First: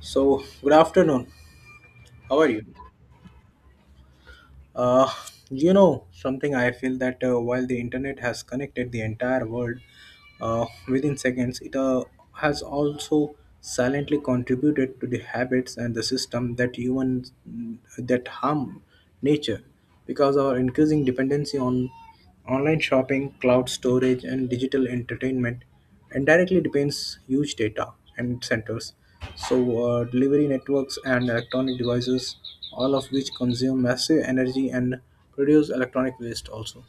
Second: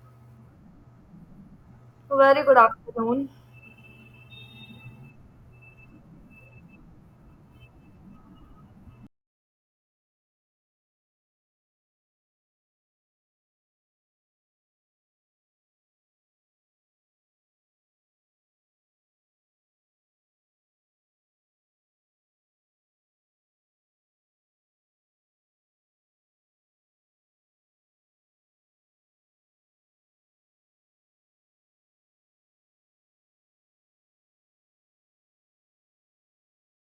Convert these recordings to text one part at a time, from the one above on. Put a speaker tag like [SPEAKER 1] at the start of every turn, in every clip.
[SPEAKER 1] So, good afternoon. How
[SPEAKER 2] Very
[SPEAKER 1] are
[SPEAKER 2] good
[SPEAKER 1] you?
[SPEAKER 2] afternoon.
[SPEAKER 1] Uh, Something I feel that while the internet has connected the entire world within seconds, it has also silently contributed to the habits and the system that even that harm nature, because our increasing dependency on online shopping, cloud storage, and digital entertainment and directly depends huge data and centers. So delivery networks and electronic devices, all of which consume massive energy and produce electronic waste also.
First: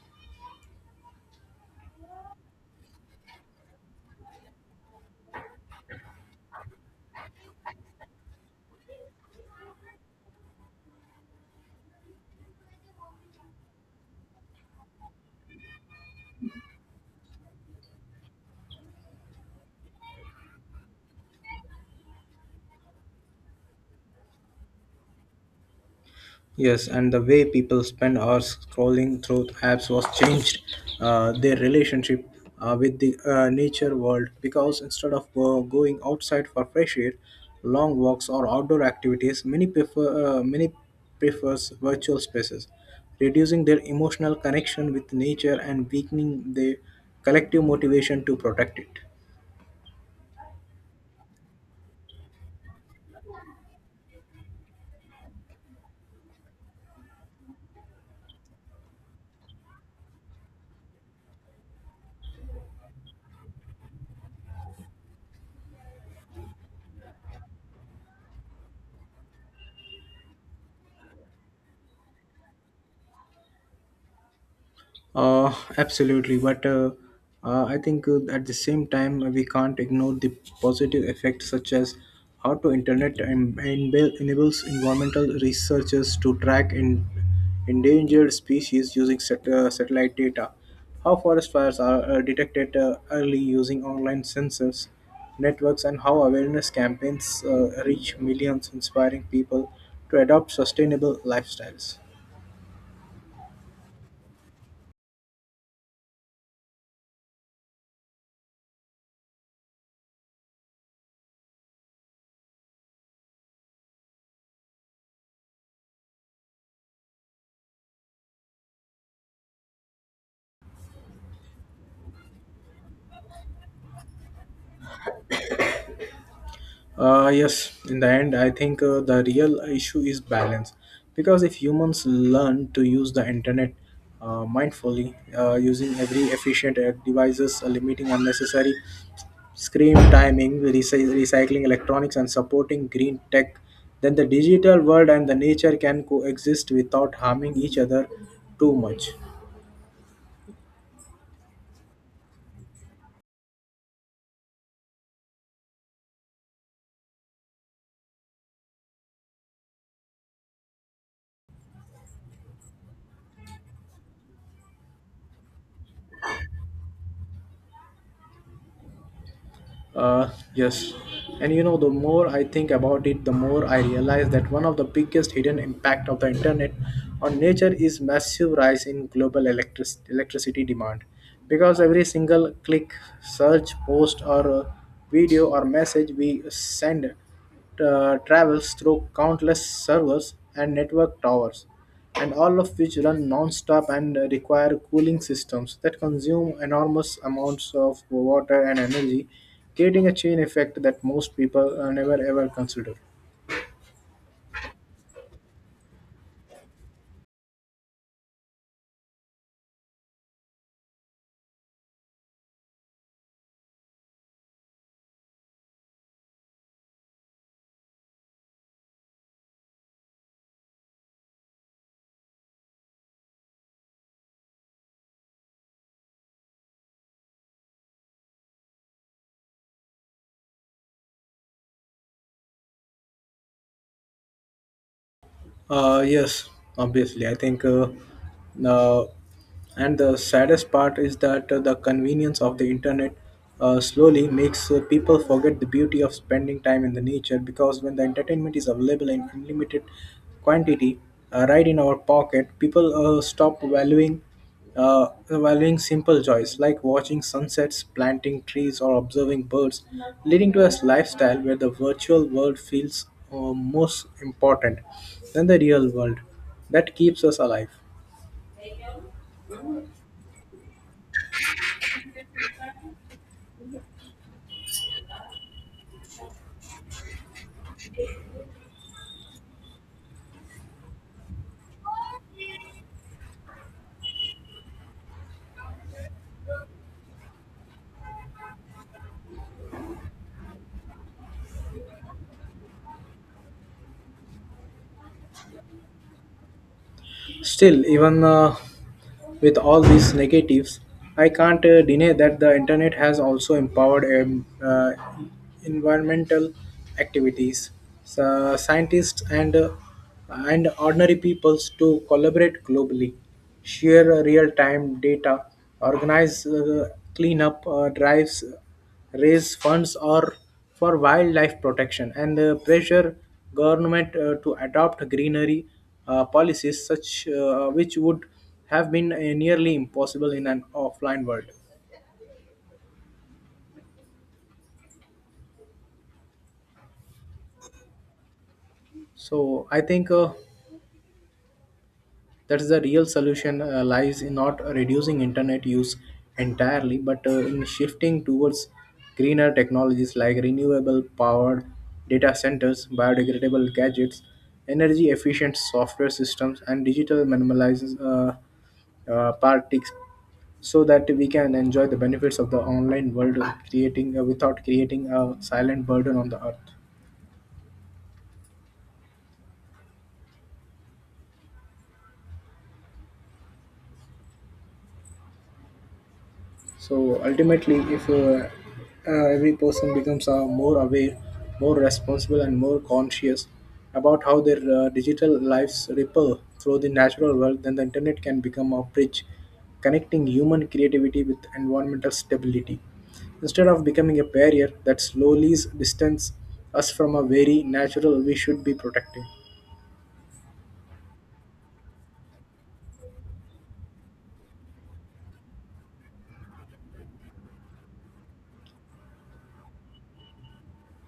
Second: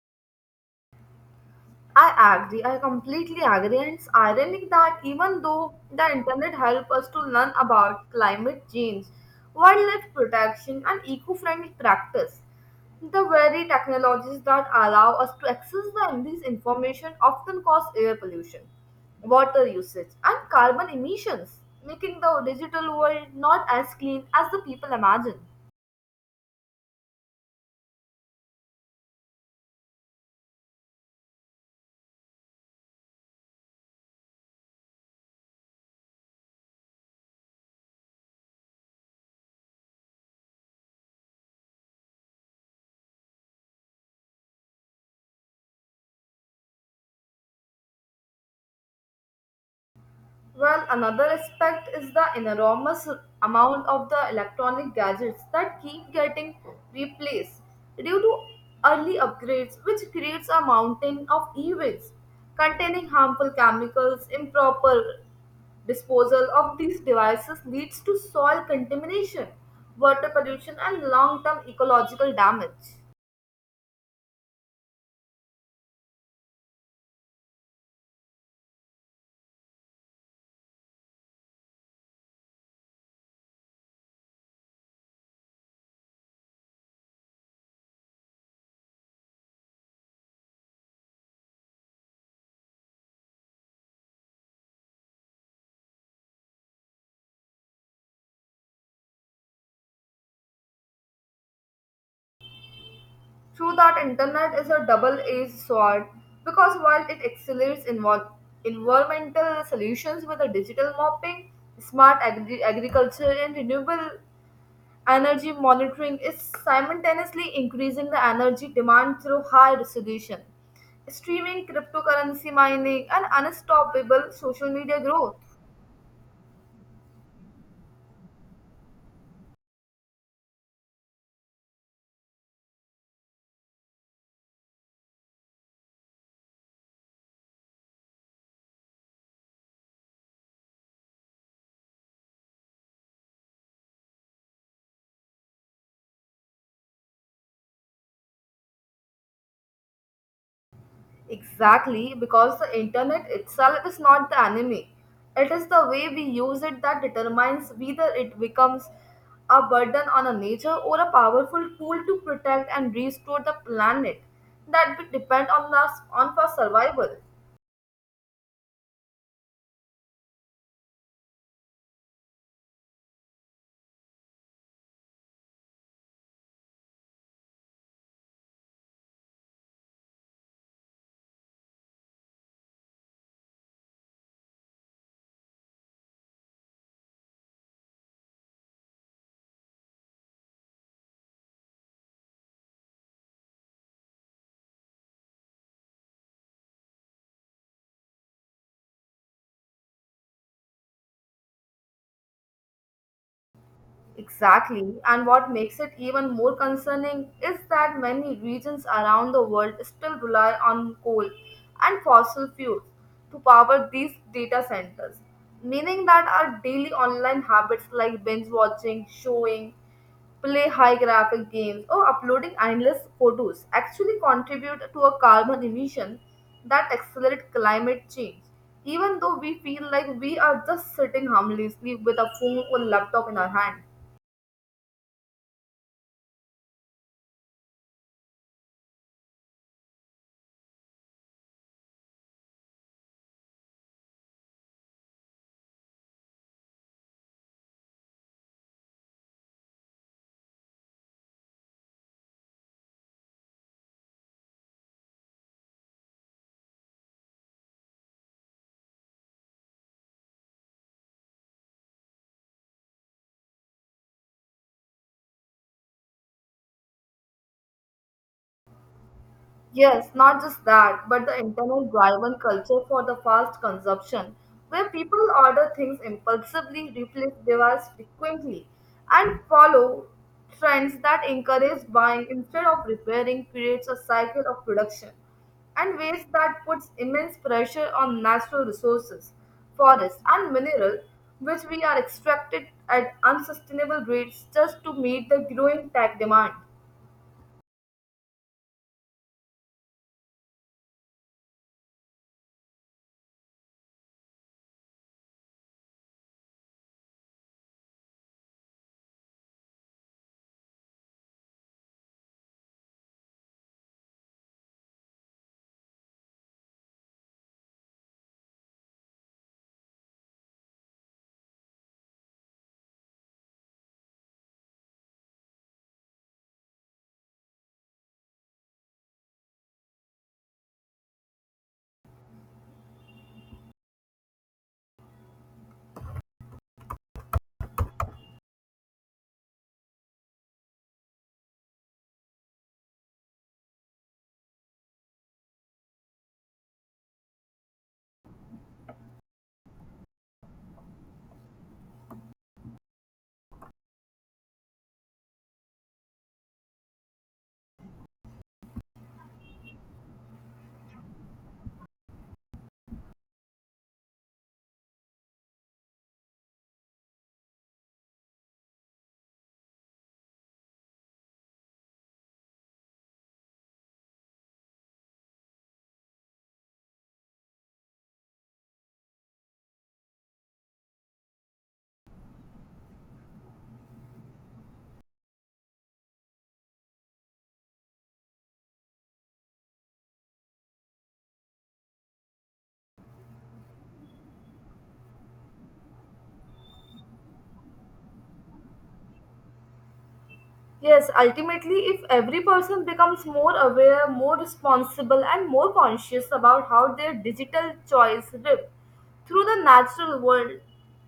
[SPEAKER 2] I agree. I completely agree. And it's ironic that even though the internet helped us to learn about climate change, wildlife protection, and eco-friendly practice, the very technologies that allow us to access this information often cause air pollution, water usage, and carbon emissions, making the digital world not as clean as the people imagine.
[SPEAKER 1] Yes, and the way people spend hours scrolling through apps was changed their relationship with the nature world, because instead of going outside for fresh air, long walks or outdoor activities, many prefers virtual spaces, reducing their emotional connection with nature and weakening their collective motivation to protect it.
[SPEAKER 2] Well, another aspect is the enormous amount of the electronic gadgets that keep getting replaced due to early upgrades, which creates a mountain of e-waste containing harmful chemicals. Improper disposal of these devices leads to soil contamination, water pollution, and long-term ecological damage.
[SPEAKER 1] Absolutely, but I think at the same time we can't ignore the positive effects, such as how to internet enables environmental researchers to track in endangered species using satellite data, how forest fires are detected early using online sensors networks, and how awareness campaigns reach millions, inspiring people to adopt sustainable lifestyles.
[SPEAKER 2] True that internet is a double-edged sword because while it accelerates environmental solutions with a digital mapping, smart agriculture and renewable energy monitoring is simultaneously increasing the energy demand through high resolution, streaming, cryptocurrency mining, and unstoppable social media growth.
[SPEAKER 1] Yes, in the end, I think the real issue is balance. Because if humans learn to use the internet mindfully, using every efficient devices, limiting unnecessary screen timing, recycling electronics, and supporting green tech, then the digital world and the nature can coexist without harming each other too much.
[SPEAKER 2] Exactly, because the internet itself is not the enemy. It is the way we use it that determines whether it becomes a burden on a nature or a powerful tool to protect and restore the planet that we depend on us on for survival.
[SPEAKER 1] Uh, yes. And you know, the more I think about it, the more I realize that one of the biggest hidden impact of the internet on nature is massive rise in global electricity demand. Because every single click, search, post, or video or message we send travels through countless servers and network towers, and all of which run non-stop and require cooling systems that consume enormous amounts of water and energy, creating a chain effect that most people never ever consider.
[SPEAKER 2] Exactly, and what makes it even more concerning is that many regions around the world still rely on coal and fossil fuels to power these data centers, meaning that our daily online habits like binge watching, showing, play high graphic games, or uploading endless photos actually contribute to a carbon emission that accelerate climate change, even though we feel like we are just sitting harmlessly with a phone or laptop in our hand.
[SPEAKER 1] Yes, obviously. I think, uh, uh, and the saddest part is that the convenience of the internet slowly makes people forget the beauty of spending time in the nature, because when the entertainment is available in unlimited quantity right in our pocket, people stop valuing simple joys like watching sunsets, planting trees, or observing birds, leading to a lifestyle where the virtual world feels most important than the real world. That keeps us alive.
[SPEAKER 2] Yes, not just that, but the internet driven culture for the fast consumption, where people order things impulsively, replace devices frequently, and follow trends that encourage buying instead of repairing, creates a cycle of production and waste that puts immense pressure on natural resources, forests, and minerals, which we are extracted at unsustainable rates just to meet the growing tech demand.
[SPEAKER 1] Still, even with all these negatives, I can't deny that the internet has also empowered environmental activities. So, scientists and and ordinary peoples to collaborate globally, share real-time data, organize cleanup drives, raise funds or for wildlife protection and pressure government to adopt greenery policies such which would have been nearly impossible in an offline world. So I think that is the real solution lies in not reducing internet use entirely, but in shifting towards greener technologies like renewable powered data centers, biodegradable gadgets, energy efficient software systems, and digital minimalizes parties, so that we can enjoy the benefits of the online world creating without creating a silent burden on the earth. So ultimately, if every person becomes more aware, more responsible, and more conscious about how their digital lives ripple through the natural world, then the internet can become a bridge connecting human creativity with environmental stability, instead of becoming a barrier that slowly distances us from a very natural we should be protecting.
[SPEAKER 2] Yes, ultimately, if every person becomes more aware, more responsible, and more conscious about how their digital choice rip through the natural world,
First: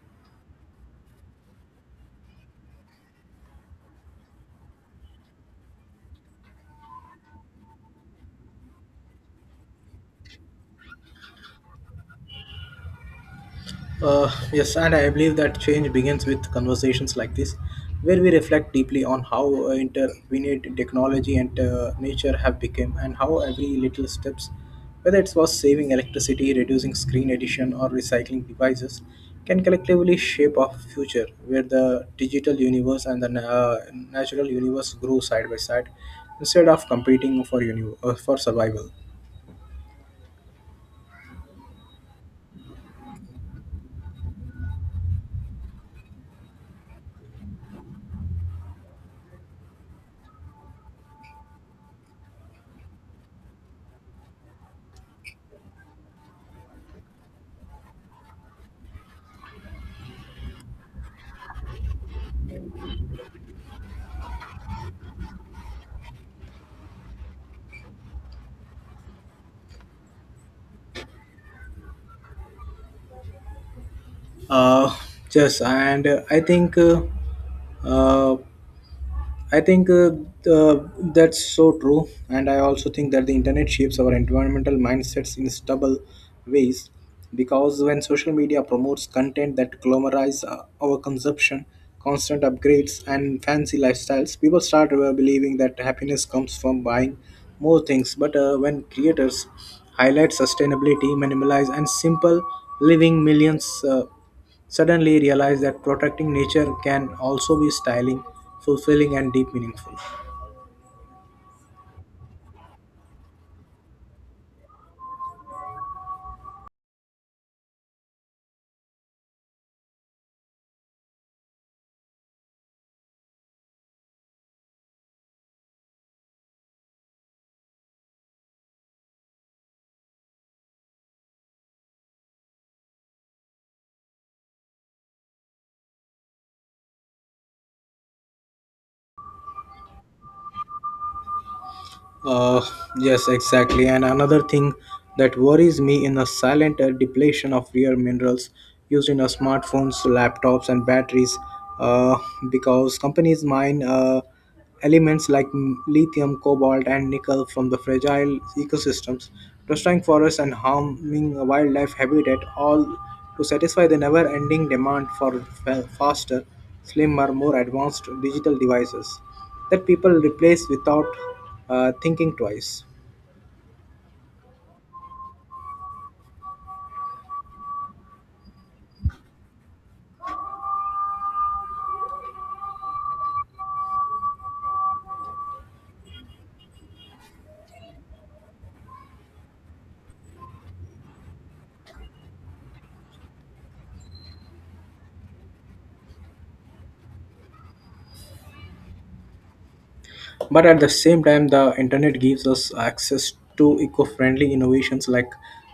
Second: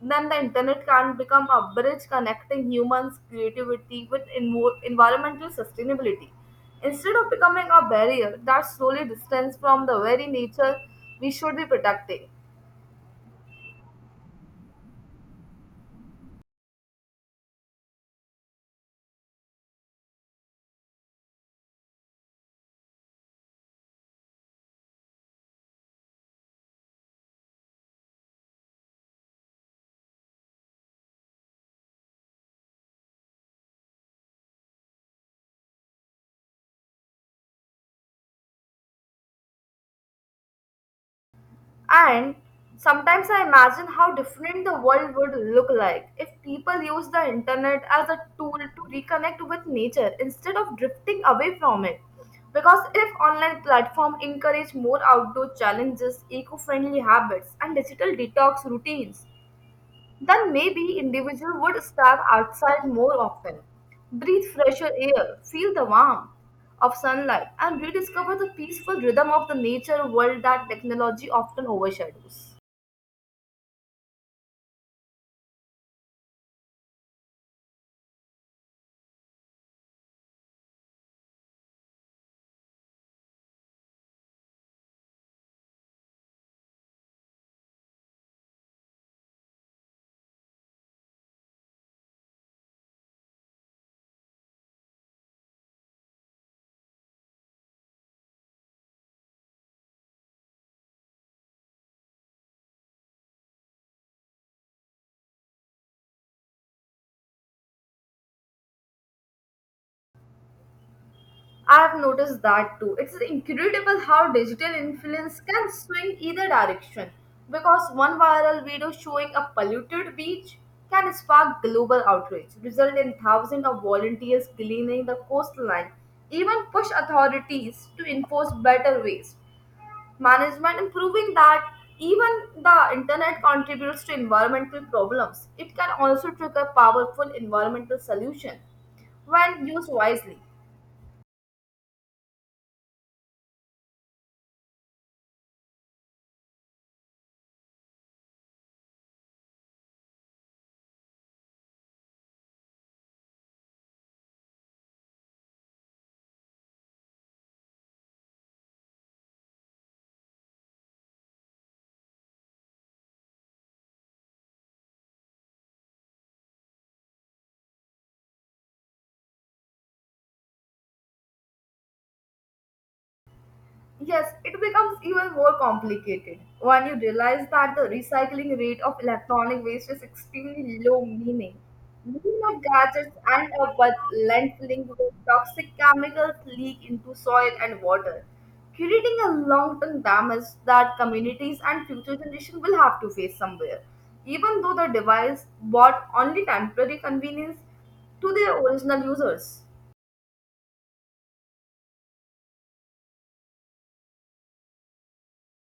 [SPEAKER 2] then the internet can become a bridge connecting humans' creativity with environmental sustainability. Instead of becoming a barrier that slowly distances from the very nature we should be protecting.
[SPEAKER 1] Yes, and I believe that change begins with conversations like this, where we reflect deeply on how intervened technology and nature have become, and how every little steps, whether it was saving electricity, reducing screen addition, or recycling devices, can collectively shape our future, where the digital universe and the natural universe grow side by side, instead of competing for for survival.
[SPEAKER 2] And sometimes I imagine how different the world would look like if people use the internet as a tool to reconnect with nature instead of drifting away from it. Because if online platforms encourage more outdoor challenges, eco-friendly habits, and digital detox routines, then maybe individual would step outside more often, breathe fresher air, feel the warmth of sunlight, and rediscover the peaceful rhythm of the nature world that technology often overshadows.
[SPEAKER 1] Uh, yes, and I think. Uh, I think uh, that's so true, and I also think that the internet shapes our environmental mindsets in stubble ways. Because when social media promotes content that glamorizes our consumption, constant upgrades, and fancy lifestyles, people start believing that happiness comes from buying more things. But when creators highlight sustainability, minimalize, and simple living, millions suddenly realized that protecting nature can also be styling, fulfilling, and deep meaningful.
[SPEAKER 2] I've noticed that too. It's incredible how digital influence can swing either direction because one viral video showing a polluted beach can spark global outrage, result in thousands of volunteers cleaning the coastline, even push authorities to enforce better waste management and proving that even the internet contributes to environmental problems. It can also trigger powerful environmental solutions when used wisely.
[SPEAKER 1] Uh, yes, exactly. And another thing that worries me in the silent depletion of rare minerals used in our smartphones, laptops, and batteries, uh, because companies mine elements like lithium, cobalt, and nickel from the fragile ecosystems, destroying forests and harming wildlife habitat, all to satisfy the never-ending demand for faster, slimmer, more advanced digital devices that people replace without thinking twice.
[SPEAKER 2] Yes, it becomes even more complicated when you realize that the recycling rate of electronic waste is extremely low, meaning millions of gadgets end up with landfilling where toxic chemicals leak into soil and water, creating a long-term damage that communities and future generations will have to face somewhere. Even though the device brought only temporary convenience to their original users.
[SPEAKER 1] But at the same time, the internet gives us access to eco friendly innovations like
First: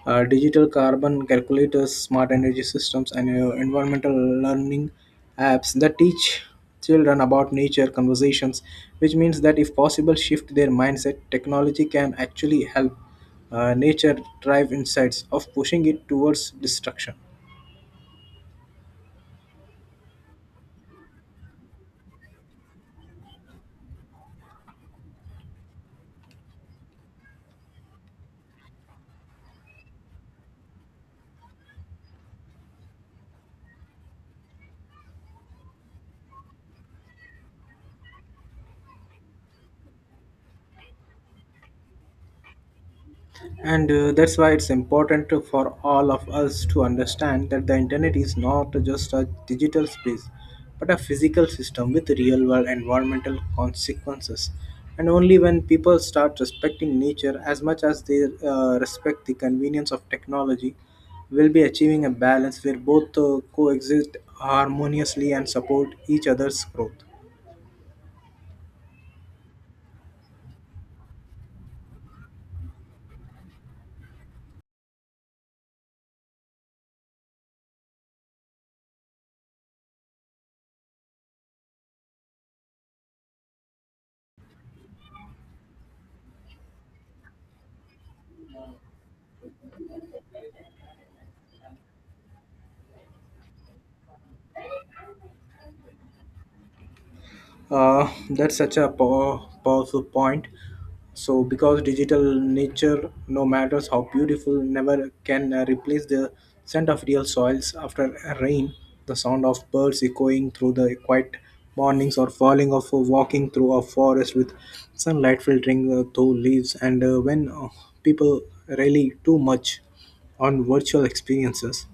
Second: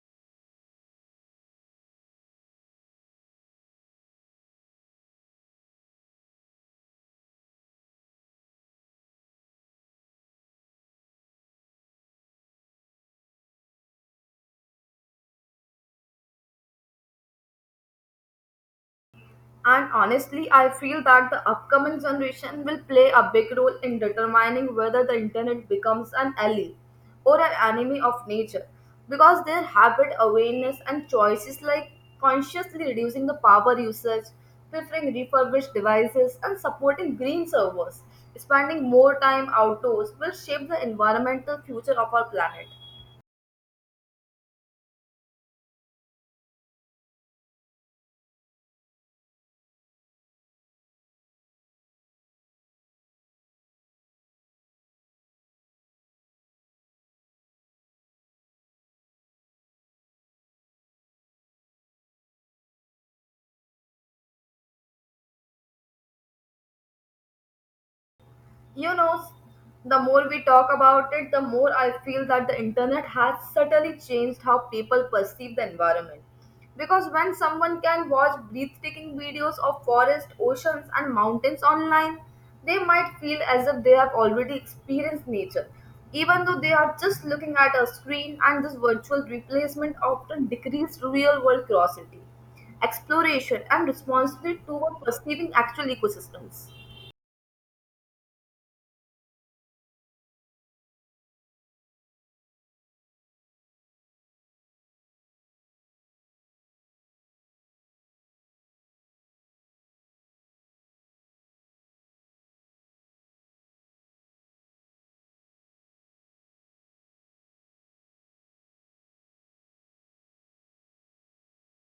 [SPEAKER 1] digital carbon calculators, smart energy systems, and environmental learning apps that teach children about nature conversations, which means that if possible, shift their mindset, technology can actually help nature drive insights of pushing it towards destruction.
[SPEAKER 2] And honestly, I feel that the upcoming generation will play a big role in determining whether the internet becomes an ally or an enemy of nature because their habit awareness and choices like consciously reducing the power usage, preferring refurbished devices, and supporting green servers, spending more time outdoors will shape the environmental future of our planet.
[SPEAKER 1] And that's why it's important for all of us to understand that the internet is not just a digital space, but a physical system with real world environmental consequences. And only when people start respecting nature as much as they respect the convenience of technology, will be achieving a balance where both coexist harmoniously and support each other's growth.
[SPEAKER 2] You know, the more we talk about it, the more I feel that the internet has subtly changed how people perceive the environment, because when someone can watch breathtaking videos of forests, oceans, and mountains online, they might feel as if they have already experienced nature, even though they are just looking at a screen, and this virtual replacement often decreases real world curiosity, exploration, and responsibility toward perceiving actual ecosystems.
[SPEAKER 1] That's such a powerful point. So, because digital nature, no matter how beautiful, never can replace the scent of real soils after a rain, the sound of birds echoing through the quiet mornings, or falling off or walking through a forest with sunlight filtering through leaves, and when people rally too much on virtual experiences,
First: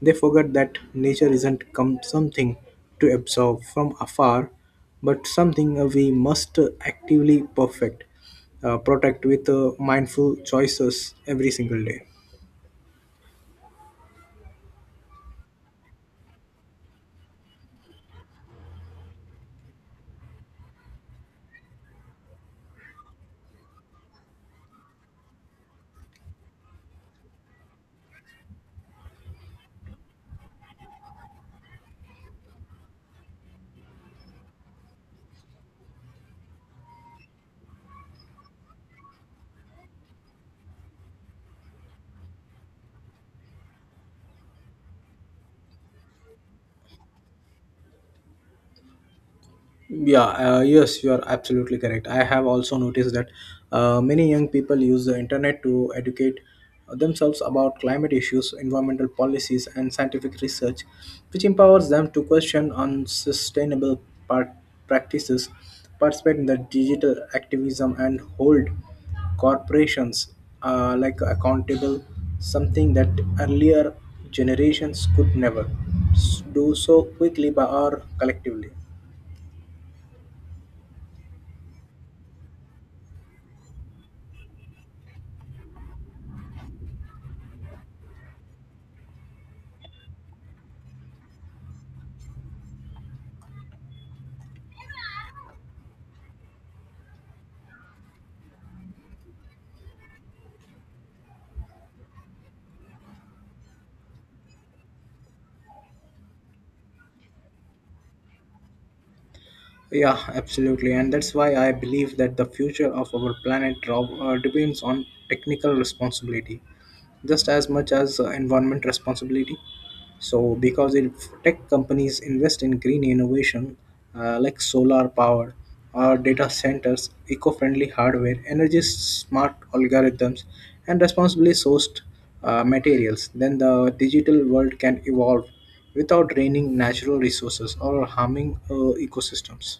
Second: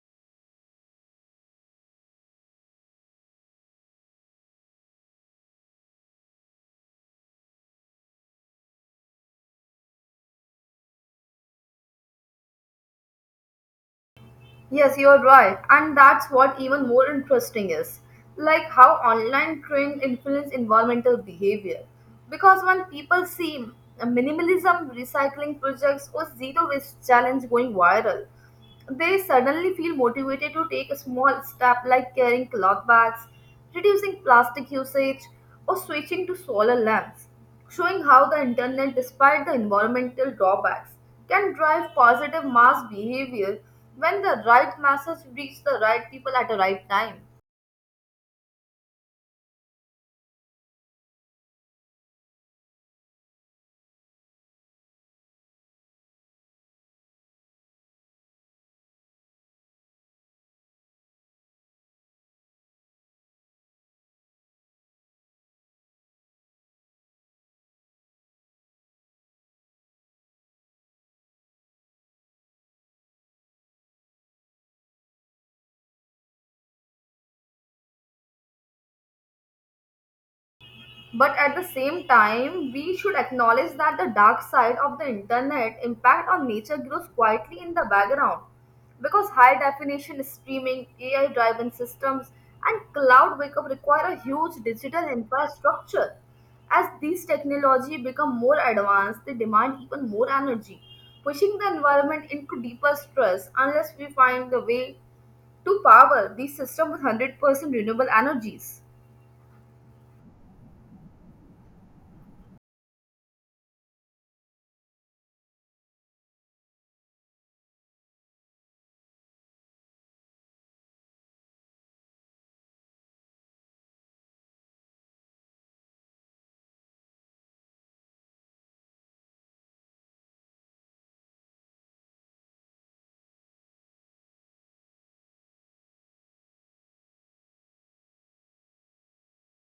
[SPEAKER 1] they forget that nature isn't come something to absorb from afar, but something we must actively perfect, protect with mindful choices every single day.
[SPEAKER 2] Yes, you're right. And that's what even more interesting is like how online trends influence environmental behavior. Because when people see minimalism recycling projects or zero waste challenge going viral, they suddenly feel motivated to take a small step like carrying cloth bags, reducing plastic usage, or switching to solar lamps showing how the internet, despite the environmental drawbacks, can drive positive mass behavior when the right message reaches the right people at the right time.
[SPEAKER 1] Yeah, yes, you are absolutely correct. I have also noticed that many young people use the internet to educate themselves about climate issues, environmental policies, and scientific research, which empowers them to question unsustainable par- practices, participate in the digital activism, and hold corporations like accountable, something that earlier generations could never do so quickly by or collectively.
[SPEAKER 2] But at the same time, we should acknowledge that the dark side of the internet impact on nature grows quietly in the background because high definition streaming, AI driven systems, and cloud backup require a huge digital infrastructure. As these technology become more advanced, they demand even more energy, pushing the environment into deeper stress unless we find the way to power these systems with 100% renewable energies.
[SPEAKER 1] Yeah, absolutely. And that's why I believe that the future of our planet Rob, depends on technical responsibility just as much as environment responsibility. So, because if tech companies invest in green innovation like solar power or data centers, eco friendly hardware, energy smart algorithms, and responsibly sourced materials, then the digital world can evolve without draining natural resources or harming ecosystems.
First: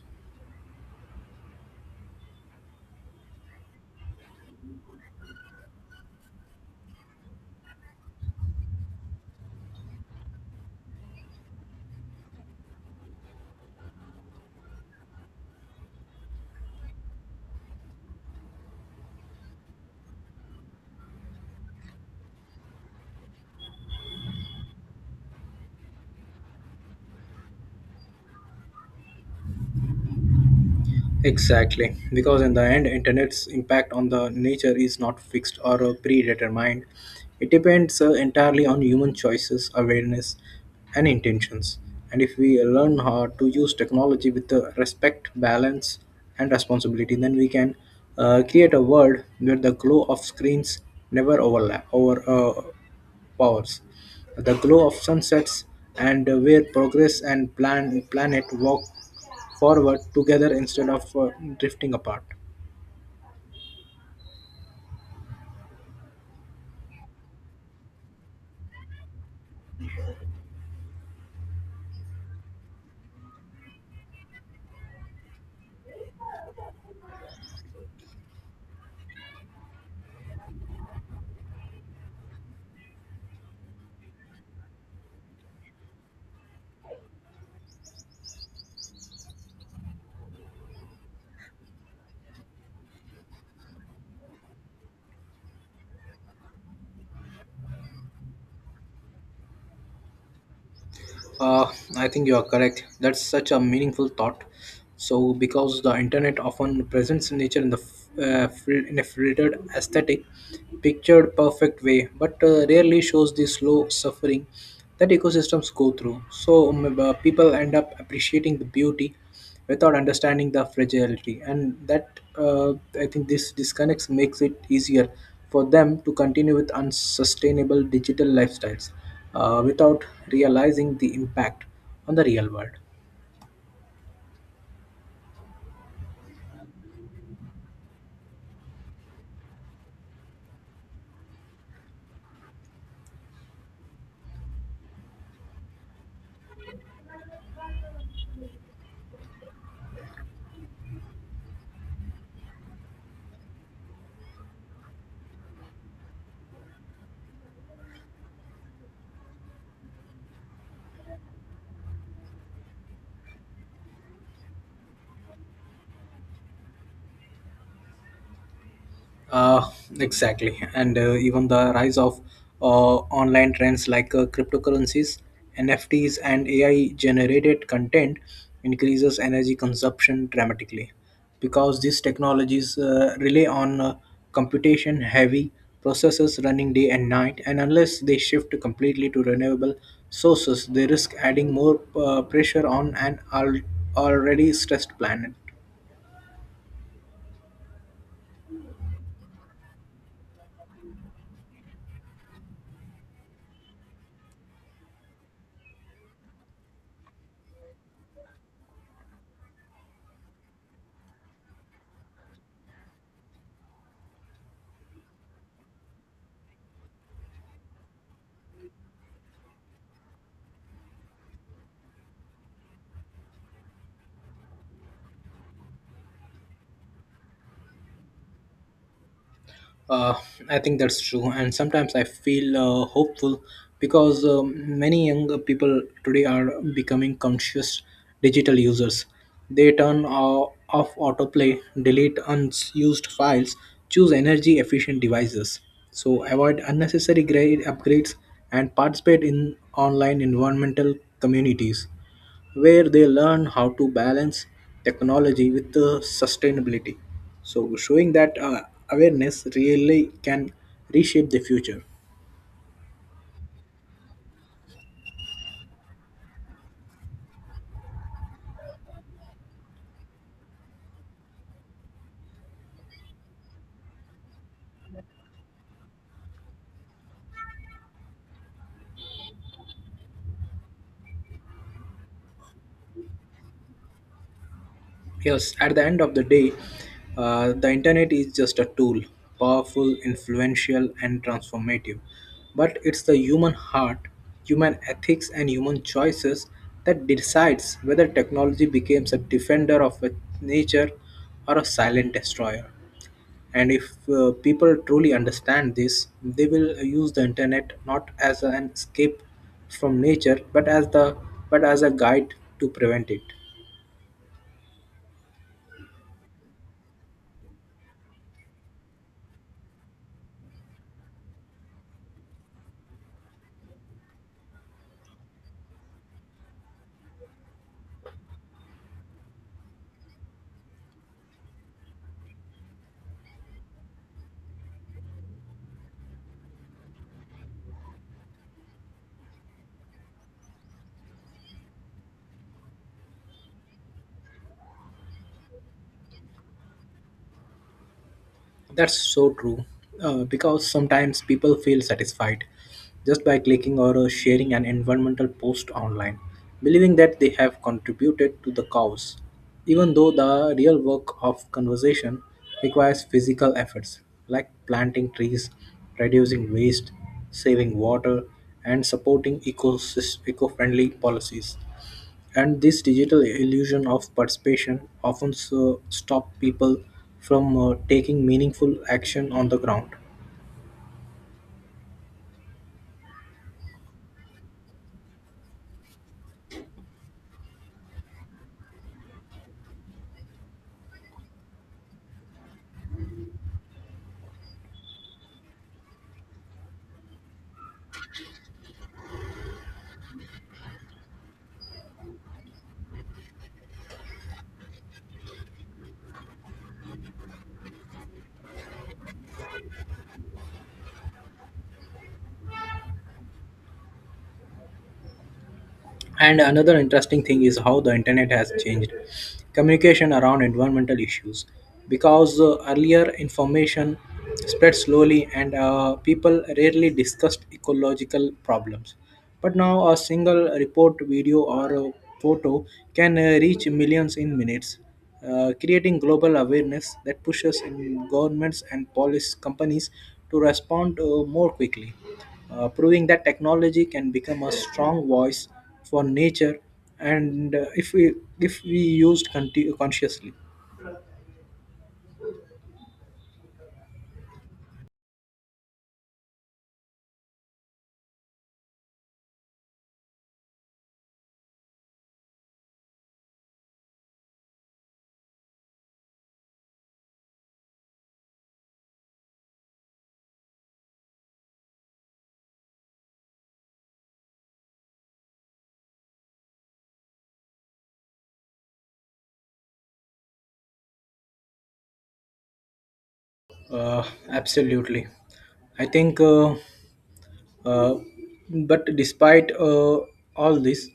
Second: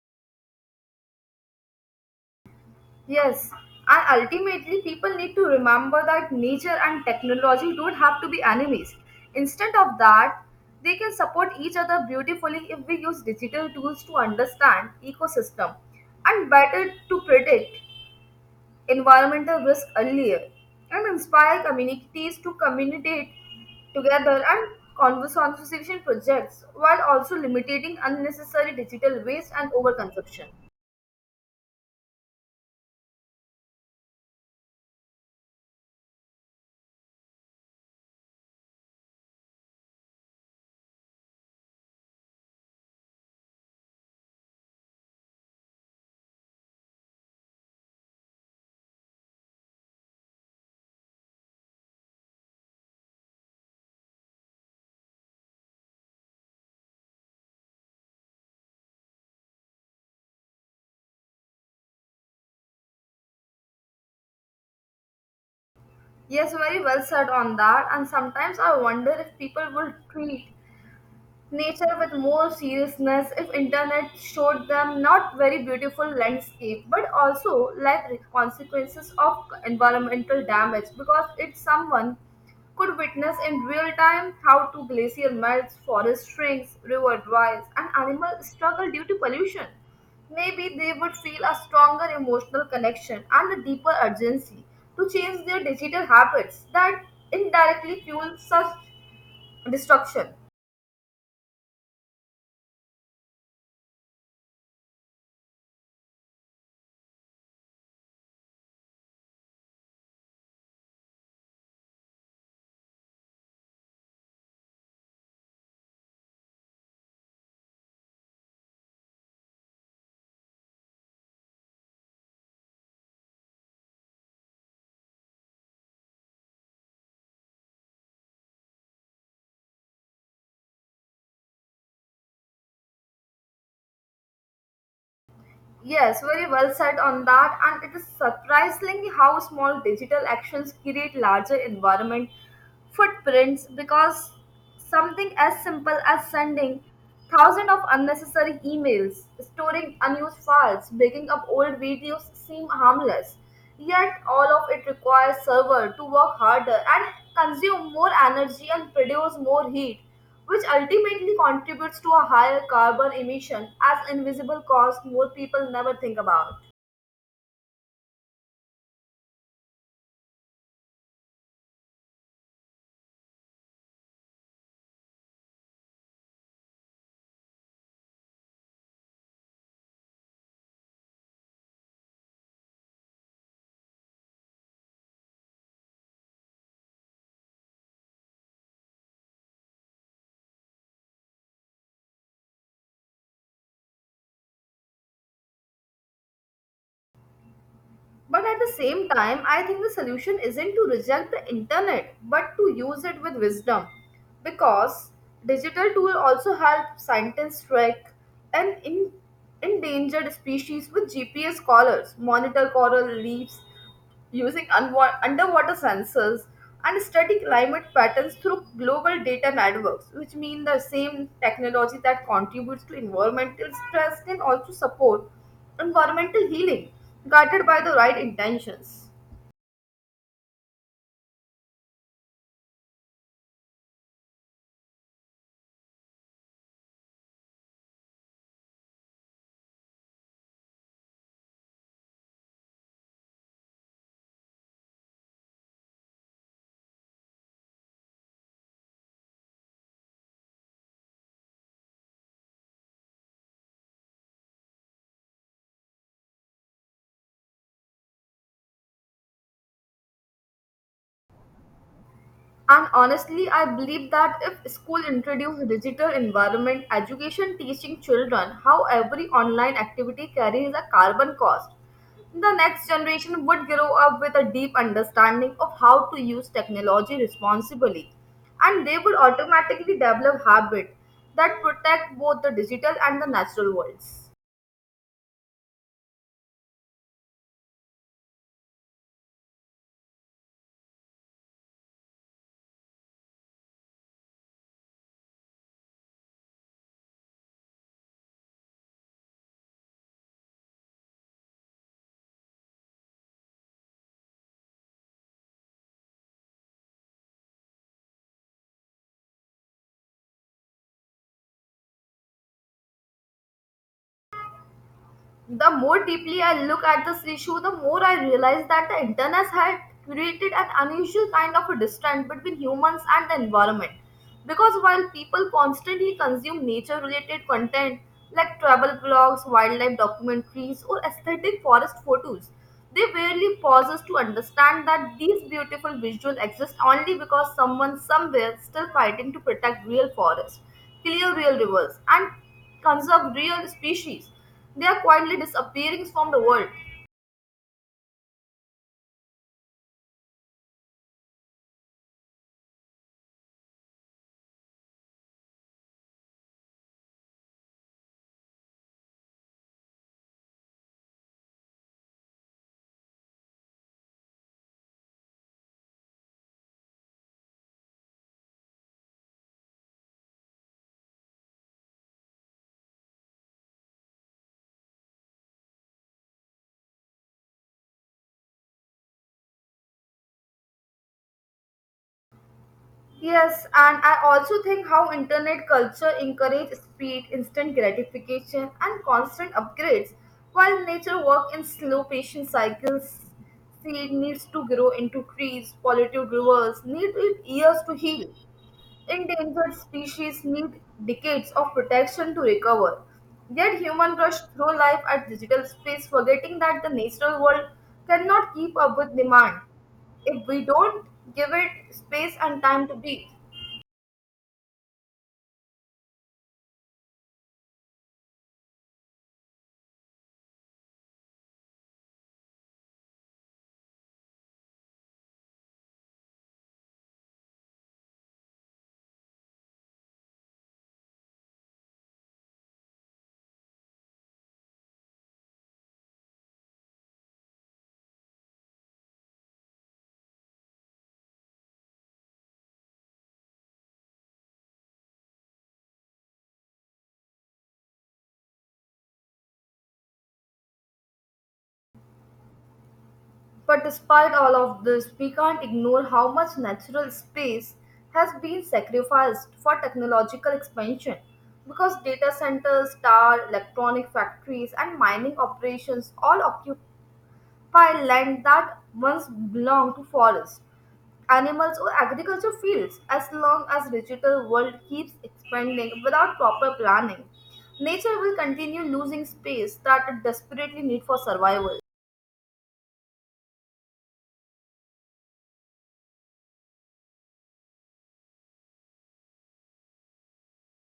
[SPEAKER 2] Yes, and ultimately, people need to remember that nature and technology don't have to be enemies. Instead of that, they can support each other beautifully if we use digital tools to understand ecosystem and better to predict environmental risk earlier and inspire communities to communicate together and conservation projects while also limiting unnecessary digital waste and overconsumption.
[SPEAKER 1] Exactly, because in the end, internet's impact on the nature is not fixed or predetermined. It depends entirely on human choices, awareness, and intentions. And if we learn how to use technology with respect, balance, and responsibility, then we can create a world where the glow of screens never overlap over powers, the glow of sunsets, and where progress and planet walk forward together instead of drifting apart.
[SPEAKER 2] Yes, very well said on that. And sometimes I wonder if people would treat nature with more seriousness if internet showed them not very beautiful landscape but also life consequences of environmental damage, because it's someone could witness in real time how to glacier melts, forest shrinks, river dries, and animals struggle due to pollution, maybe they would feel a stronger emotional connection and a deeper urgency to change their digital habits that indirectly fuel such destruction.
[SPEAKER 1] Uh, I think you are correct. That's such a meaningful thought. So, because the internet often presents nature in the in a filtered, aesthetic, pictured, perfect way, but rarely shows the slow suffering that ecosystems go through. So, people end up appreciating the beauty without understanding the fragility, and that I think this disconnects makes it easier for them to continue with unsustainable digital lifestyles without realizing the impact on the real world.
[SPEAKER 2] Yes, very well said on that. And it is surprising how small digital actions create larger environment footprints because something as simple as sending thousands of unnecessary emails, storing unused files, breaking up old videos seem harmless. Yet all of it requires server to work harder and consume more energy and produce more heat which ultimately contributes to a higher carbon emission as invisible cost, more people never think about.
[SPEAKER 1] Uh, exactly, and even the rise of online trends like cryptocurrencies, NFTs, and AI-generated content increases energy consumption dramatically, because these technologies rely on computation-heavy processes running day and night, and unless they shift completely to renewable sources, they risk adding more pressure on an already stressed planet.
[SPEAKER 2] But at the same time, I think the solution isn't to reject the internet but to use it with wisdom because digital tool also help scientists track an in- endangered species with GPS collars, monitor coral reefs, using underwater sensors and study climate patterns through global data networks, which mean the same technology that contributes to environmental stress can also support environmental healing, guided by the right intentions.
[SPEAKER 1] Uh, I think that's true, and sometimes I feel hopeful because many young people today are becoming conscious digital users. They turn off autoplay, delete unused files, choose energy efficient devices, so avoid unnecessary grade upgrades, and participate in online environmental communities where they learn how to balance technology with sustainability. So, showing that awareness really can reshape the future.
[SPEAKER 2] And honestly, I believe that if school introduce digital environment education teaching children how every online activity carries a carbon cost, the next generation would grow up with a deep understanding of how to use technology responsibly. And they would automatically develop habits that protect both the digital and the natural worlds.
[SPEAKER 1] Yes, at the end of the day, the internet is just a tool, powerful, influential, and transformative. But it's the human heart, human ethics, and human choices that decides whether technology becomes a defender of nature or a silent destroyer. And if people truly understand this, they will use the internet not as an escape from nature, but as the but as a guide to prevent it.
[SPEAKER 2] The more deeply I look at this issue, the more I realize that the internet had created an unusual kind of a distance between humans and the environment. Because while people constantly consume nature related content like travel blogs, wildlife documentaries, or aesthetic forest photos, they rarely pauses to understand that these beautiful visuals exist only because someone somewhere is still fighting to protect real forests, clear real rivers, and conserve real species. They are quietly disappearing from the world.
[SPEAKER 1] That's so true. Because sometimes people feel satisfied just by clicking or sharing an environmental post online, believing that they have contributed to the cause, even though the real work of conservation requires physical efforts like planting trees, reducing waste, saving water, and supporting eco friendly policies. And this digital illusion of participation often so stop people from taking meaningful action on the ground.
[SPEAKER 2] Yes, and I also think how internet culture encourages speed, instant gratification, and constant upgrades, while nature work in slow, patient cycles. Seed needs to grow into trees, polluted rivers need it years to heal. Endangered species need decades of protection to recover. Yet humans rush through life at digital space, forgetting that the natural world cannot keep up with demand if we don't give it space and time to breathe.
[SPEAKER 1] And another interesting thing is how the internet has changed communication around environmental issues. Because earlier information spread slowly and people rarely discussed ecological problems. But now a single report, video, or a photo can reach millions in minutes, creating global awareness that pushes in governments and police companies to respond more quickly, proving that technology can become a strong voice for nature, and if we used consciously.
[SPEAKER 2] But despite all of this, we can't ignore how much natural space has been sacrificed for technological expansion because data centers, star, electronic factories, and mining operations all occupy by land that once belonged to forests, animals, or agriculture fields as long as digital world keeps expanding without proper planning. Nature will continue losing space that it desperately needs for survival.
[SPEAKER 1] Uh, absolutely I think uh, but despite all this,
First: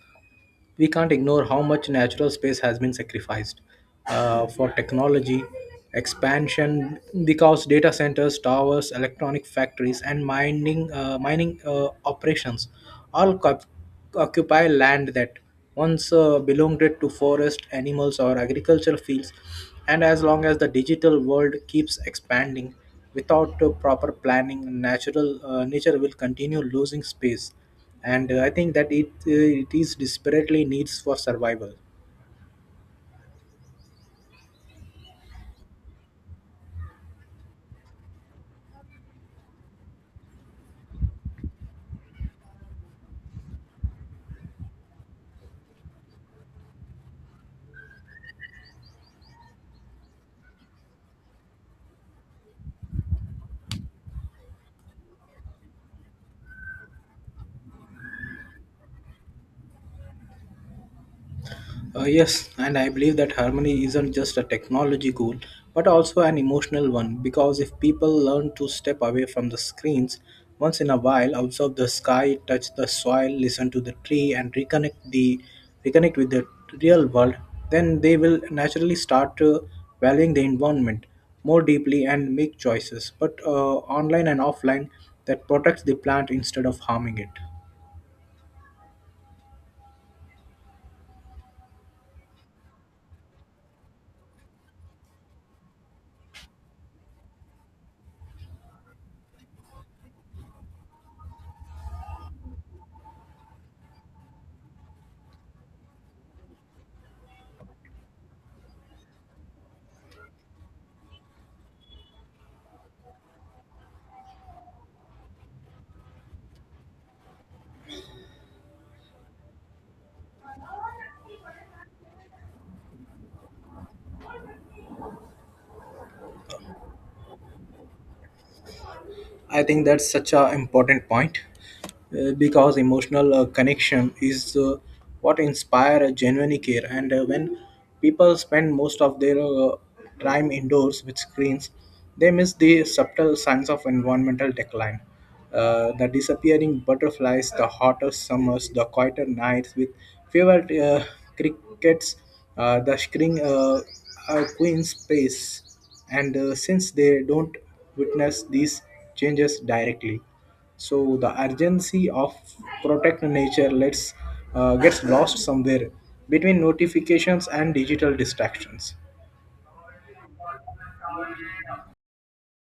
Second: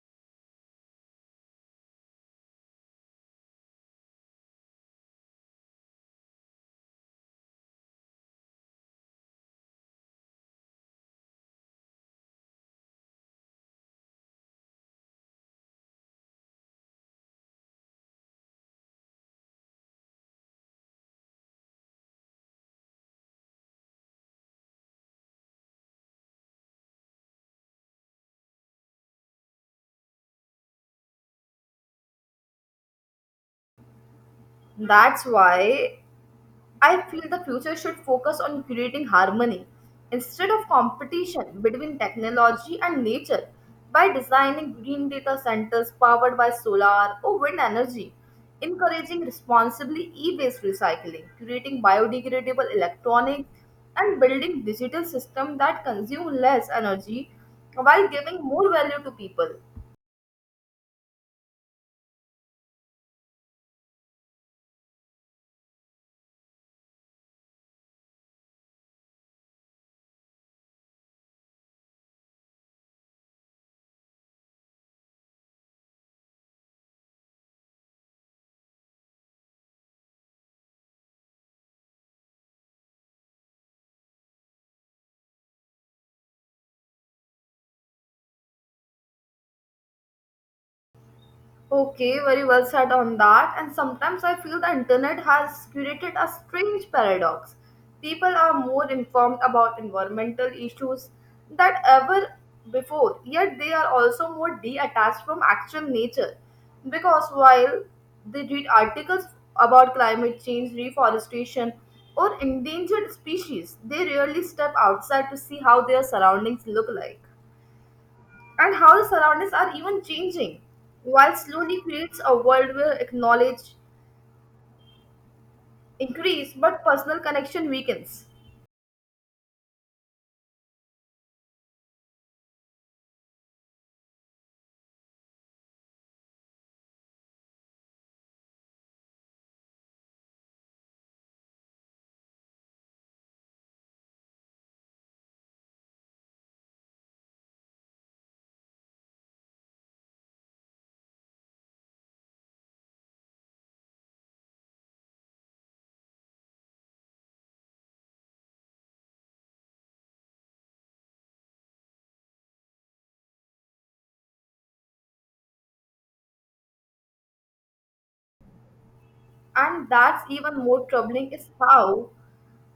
[SPEAKER 1] we can't ignore how much natural space has been sacrificed for technology expansion, because data centers, towers, electronic factories, and mining operations all co- occupy land that once belonged to forest animals or agricultural fields. And as long as the digital world keeps expanding without proper planning, natural nature will continue losing space and I think that it is desperately needs for survival.
[SPEAKER 2] That's why I feel the future should focus on creating harmony instead of competition between technology and nature by designing green data centers powered by solar or wind energy, encouraging responsibly e waste recycling, creating biodegradable electronics, and building digital systems that consume less energy while giving more value to people.
[SPEAKER 1] Yes, and I believe that harmony isn't just a technology goal but also an emotional one, because if people learn to step away from the screens once in a while, observe the sky, touch the soil, listen to the tree and reconnect with the real world, then they will naturally start valuing the environment more deeply and make choices, but online and offline, that protects the plant instead of harming it.
[SPEAKER 2] Okay, very well said on that. And sometimes I feel the internet has created a strange paradox. People are more informed about environmental issues than ever before, yet they are also more detached from actual nature. Because while they read articles about climate change, reforestation, or endangered species, they rarely step outside to see how their surroundings look like and how the surroundings are even changing, while slowly creates a world where acknowledge increase but personal connection weakens.
[SPEAKER 1] I think that's such a important point, because emotional connection is what inspire a genuine care. And when people spend most of their time indoors with screens, they miss the subtle signs of environmental decline, the disappearing butterflies, the hotter summers, the quieter nights with fewer uh, crickets, the screen queen space. And since they don't witness these changes directly, so the urgency of protect nature lets, gets lost somewhere between notifications and digital distractions.
[SPEAKER 2] And that's even more troubling is how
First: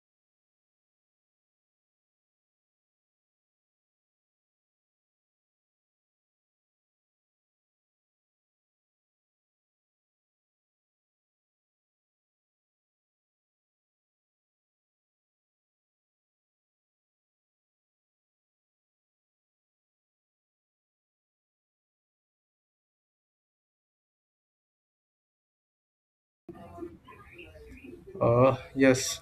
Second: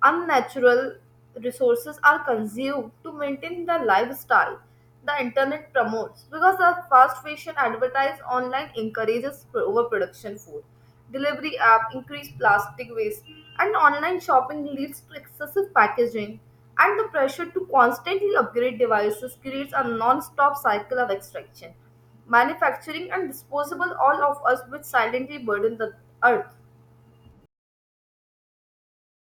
[SPEAKER 2] unnatural resources are consumed to maintain the lifestyle the internet promotes because the fast fashion advertised online encourages overproduction, food delivery app increase plastic waste, and online shopping leads to excessive packaging, and the pressure to constantly upgrade devices creates a non-stop cycle of extraction, manufacturing, and disposable all of us, which silently burden the earth.
[SPEAKER 1] Yes,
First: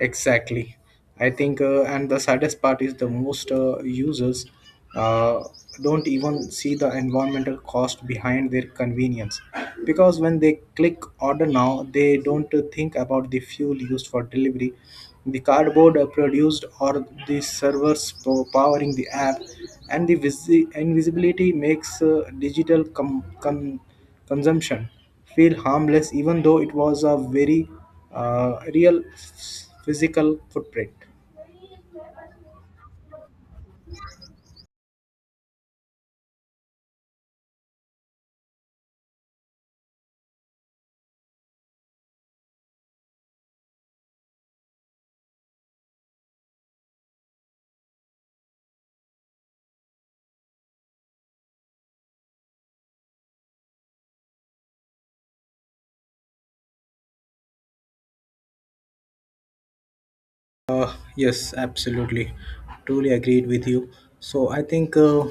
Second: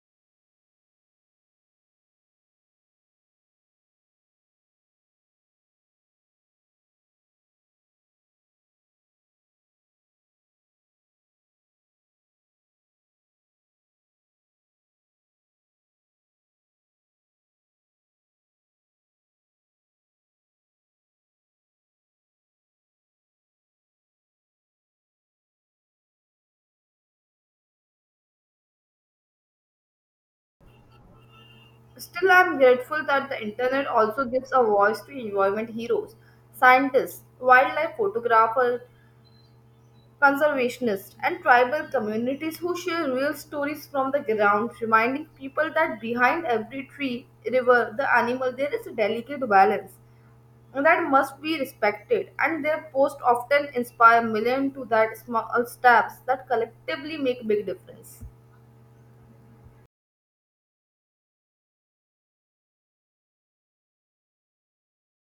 [SPEAKER 1] exactly. I think and the saddest part is the most users uh, don't even see the environmental cost behind their convenience, because when they click order now, they don't think about the fuel used for delivery, the cardboard produced, or the servers powering the app. And the invisibility makes digital consumption feel harmless, even though it was a very real physical footprint.
[SPEAKER 2] Still, I'm grateful that the internet also gives a voice to environment heroes, scientists, wildlife photographers, conservationists, and tribal communities who share real stories from the ground, reminding people that behind every tree, river, the animal, there is a delicate balance that must be respected, and their posts often inspire millions to that small steps that collectively make big difference.
[SPEAKER 1] Yes, absolutely. Truly agreed with you. So I think uh,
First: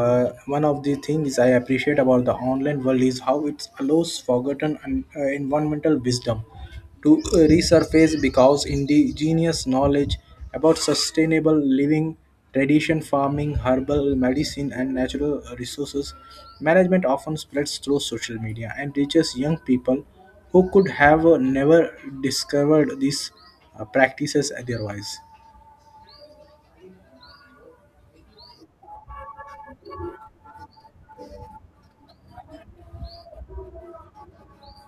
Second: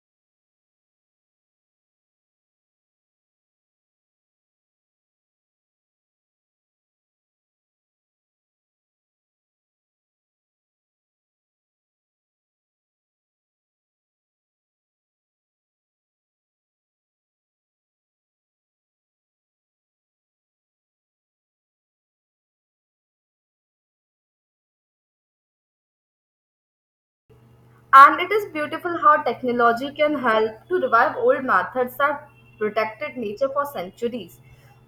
[SPEAKER 1] Uh, one of the things I appreciate about the online world is how it allows forgotten and environmental wisdom to resurface, because indigenous knowledge about sustainable living, tradition farming, herbal medicine, and natural resources management often spreads through social media and reaches young people who could have never discovered these practices otherwise.
[SPEAKER 2] And it is beautiful how technology can help to revive old methods that protected nature for centuries.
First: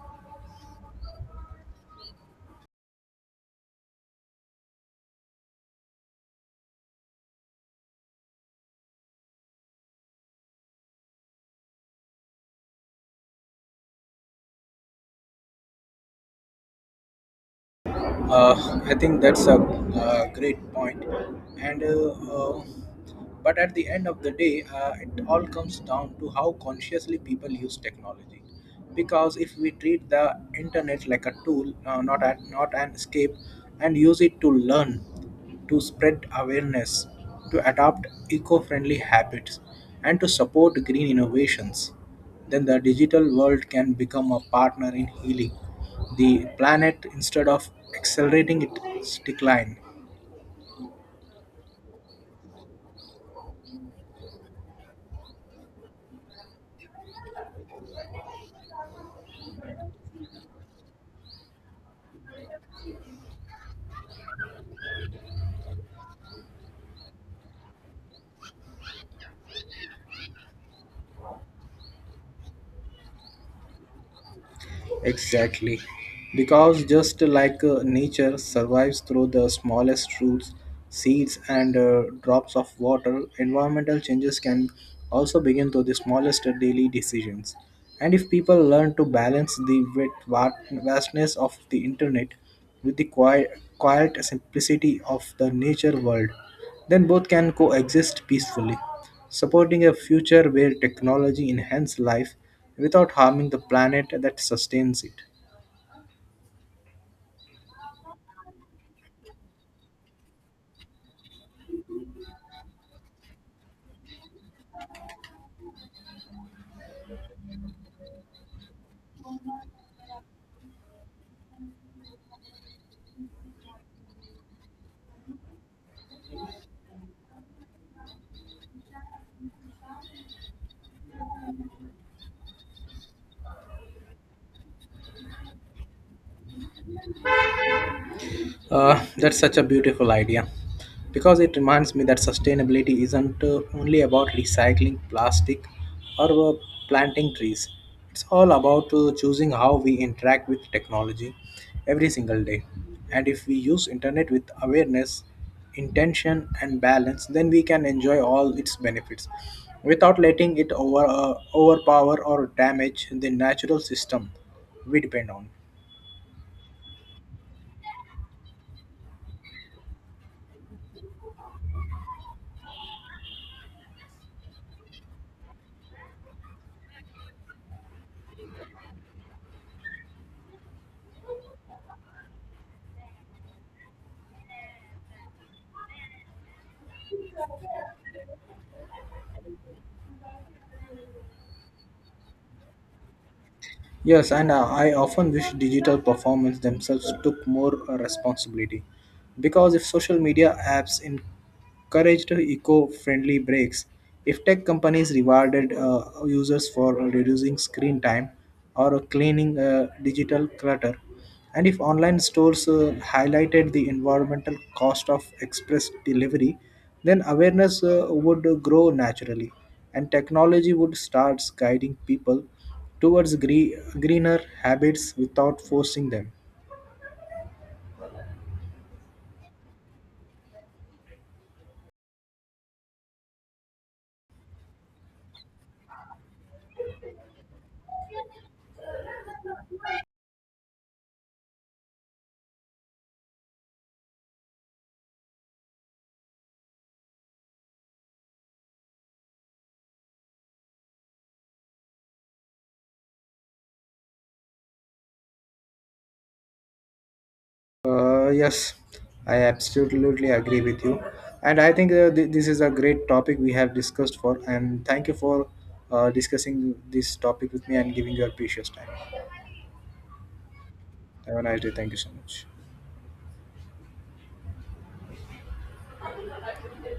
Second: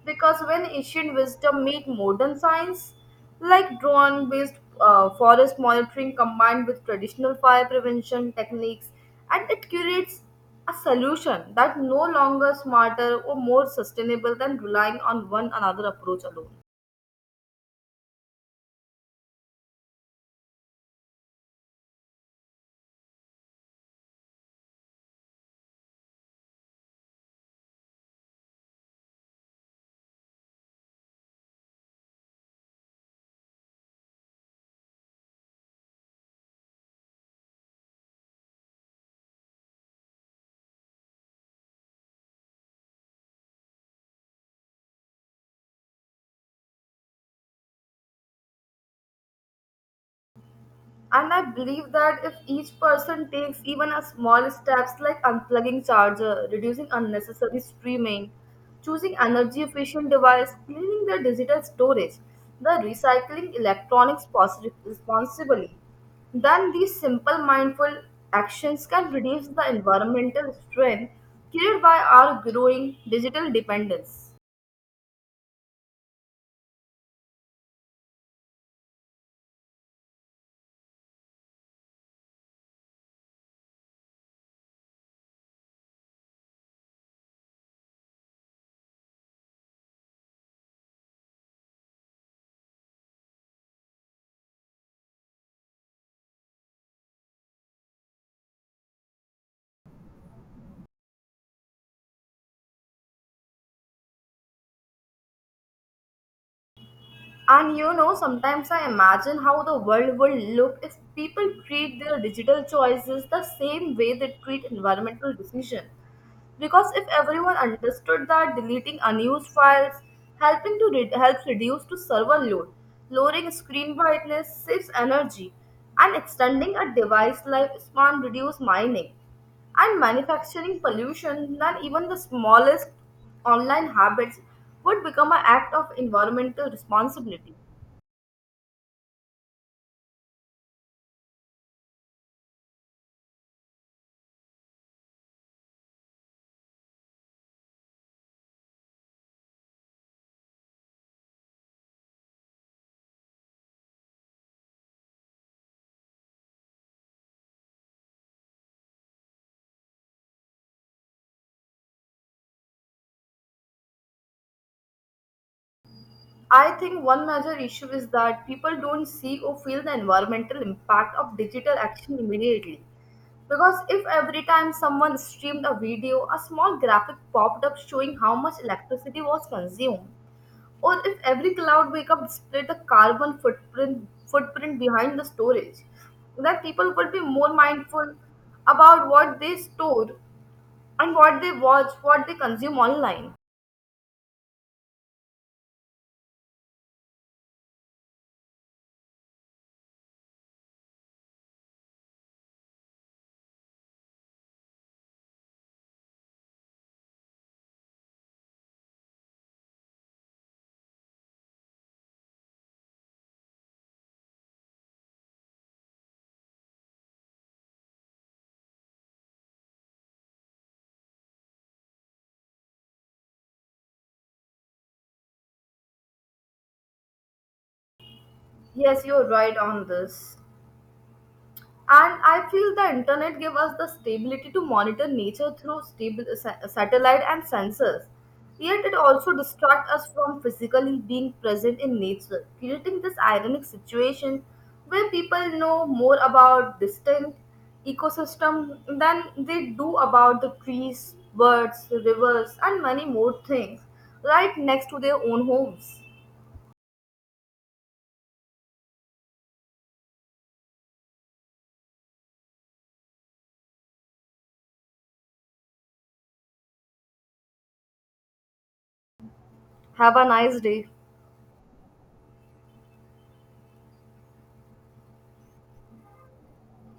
[SPEAKER 2] Because when ancient wisdom meet modern science, like drone-based forest monitoring combined with traditional fire prevention techniques, and it creates a solution that no longer smarter or more sustainable than relying on one another approach alone.
[SPEAKER 1] I think that's a, great point. And but at the end of the day, it all comes down to how consciously people use technology. Because if we treat the internet like a tool, not a, not an escape, and use it to learn, to spread awareness, to adopt eco-friendly habits, and to support green innovations, then the digital world can become a partner in healing the planet instead of accelerating its decline.
[SPEAKER 2] And I believe that if each person takes even a small steps like unplugging charger, reducing unnecessary streaming, choosing energy efficient device, cleaning their digital storage, the recycling electronics responsibly, then these simple mindful actions can reduce the environmental strain created by our growing digital dependence.
[SPEAKER 1] Exactly. Because just like nature survives through the smallest roots, seeds, and drops of water, environmental changes can also begin through the smallest daily decisions. And if people learn to balance the vastness of the internet with the quiet simplicity of the nature world, then both can coexist peacefully, supporting a future where technology enhances life without harming the planet that sustains it.
[SPEAKER 2] And you know, sometimes I imagine how the world would look if people treat their digital choices the same way they treat environmental decisions. Because if everyone understood that deleting unused files helps reduce to server load, lowering screen brightness saves energy, and extending a device lifespan reduce mining and manufacturing pollution, then even the smallest online habits would become an act of environmental responsibility.
[SPEAKER 1] That's such a beautiful idea, because it reminds me that sustainability isn't only about recycling plastic or planting trees. It's all about choosing how we interact with technology every single day. And if we use internet with awareness, intention and balance, then we can enjoy all its benefits without letting it overpower or damage the natural system we depend on.
[SPEAKER 2] I think one major issue is that people don't see or feel the environmental impact of digital action immediately. Because if every time someone streamed a video, a small graphic popped up showing how much electricity was consumed, or if every cloud wake-up displayed the carbon footprint behind the storage, then people would be more mindful about what they store and what they watch, what they consume online.
[SPEAKER 1] Yes, and I often wish digital performers themselves took more responsibility. Because if social media apps encouraged eco friendly breaks, if tech companies rewarded users for reducing screen time or cleaning digital clutter, and if online stores highlighted the environmental cost of express delivery, then awareness would grow naturally and technology would start guiding people towards greener habits without forcing them.
[SPEAKER 2] Yes, you're right on this. And I feel the internet gave us the stability to monitor nature through stable satellite and sensors. Yet it also distracts us from physically being present in nature, creating this ironic situation where people know more about distant ecosystem than they do about the trees, birds, rivers, and many more things right next to their own homes.
[SPEAKER 1] Yes, I absolutely agree with you. And I think this is a great topic we have discussed for. And thank you for discussing this topic with me and giving your precious time.
[SPEAKER 2] Have a nice day.
[SPEAKER 1] Have a nice day. Thank you so much.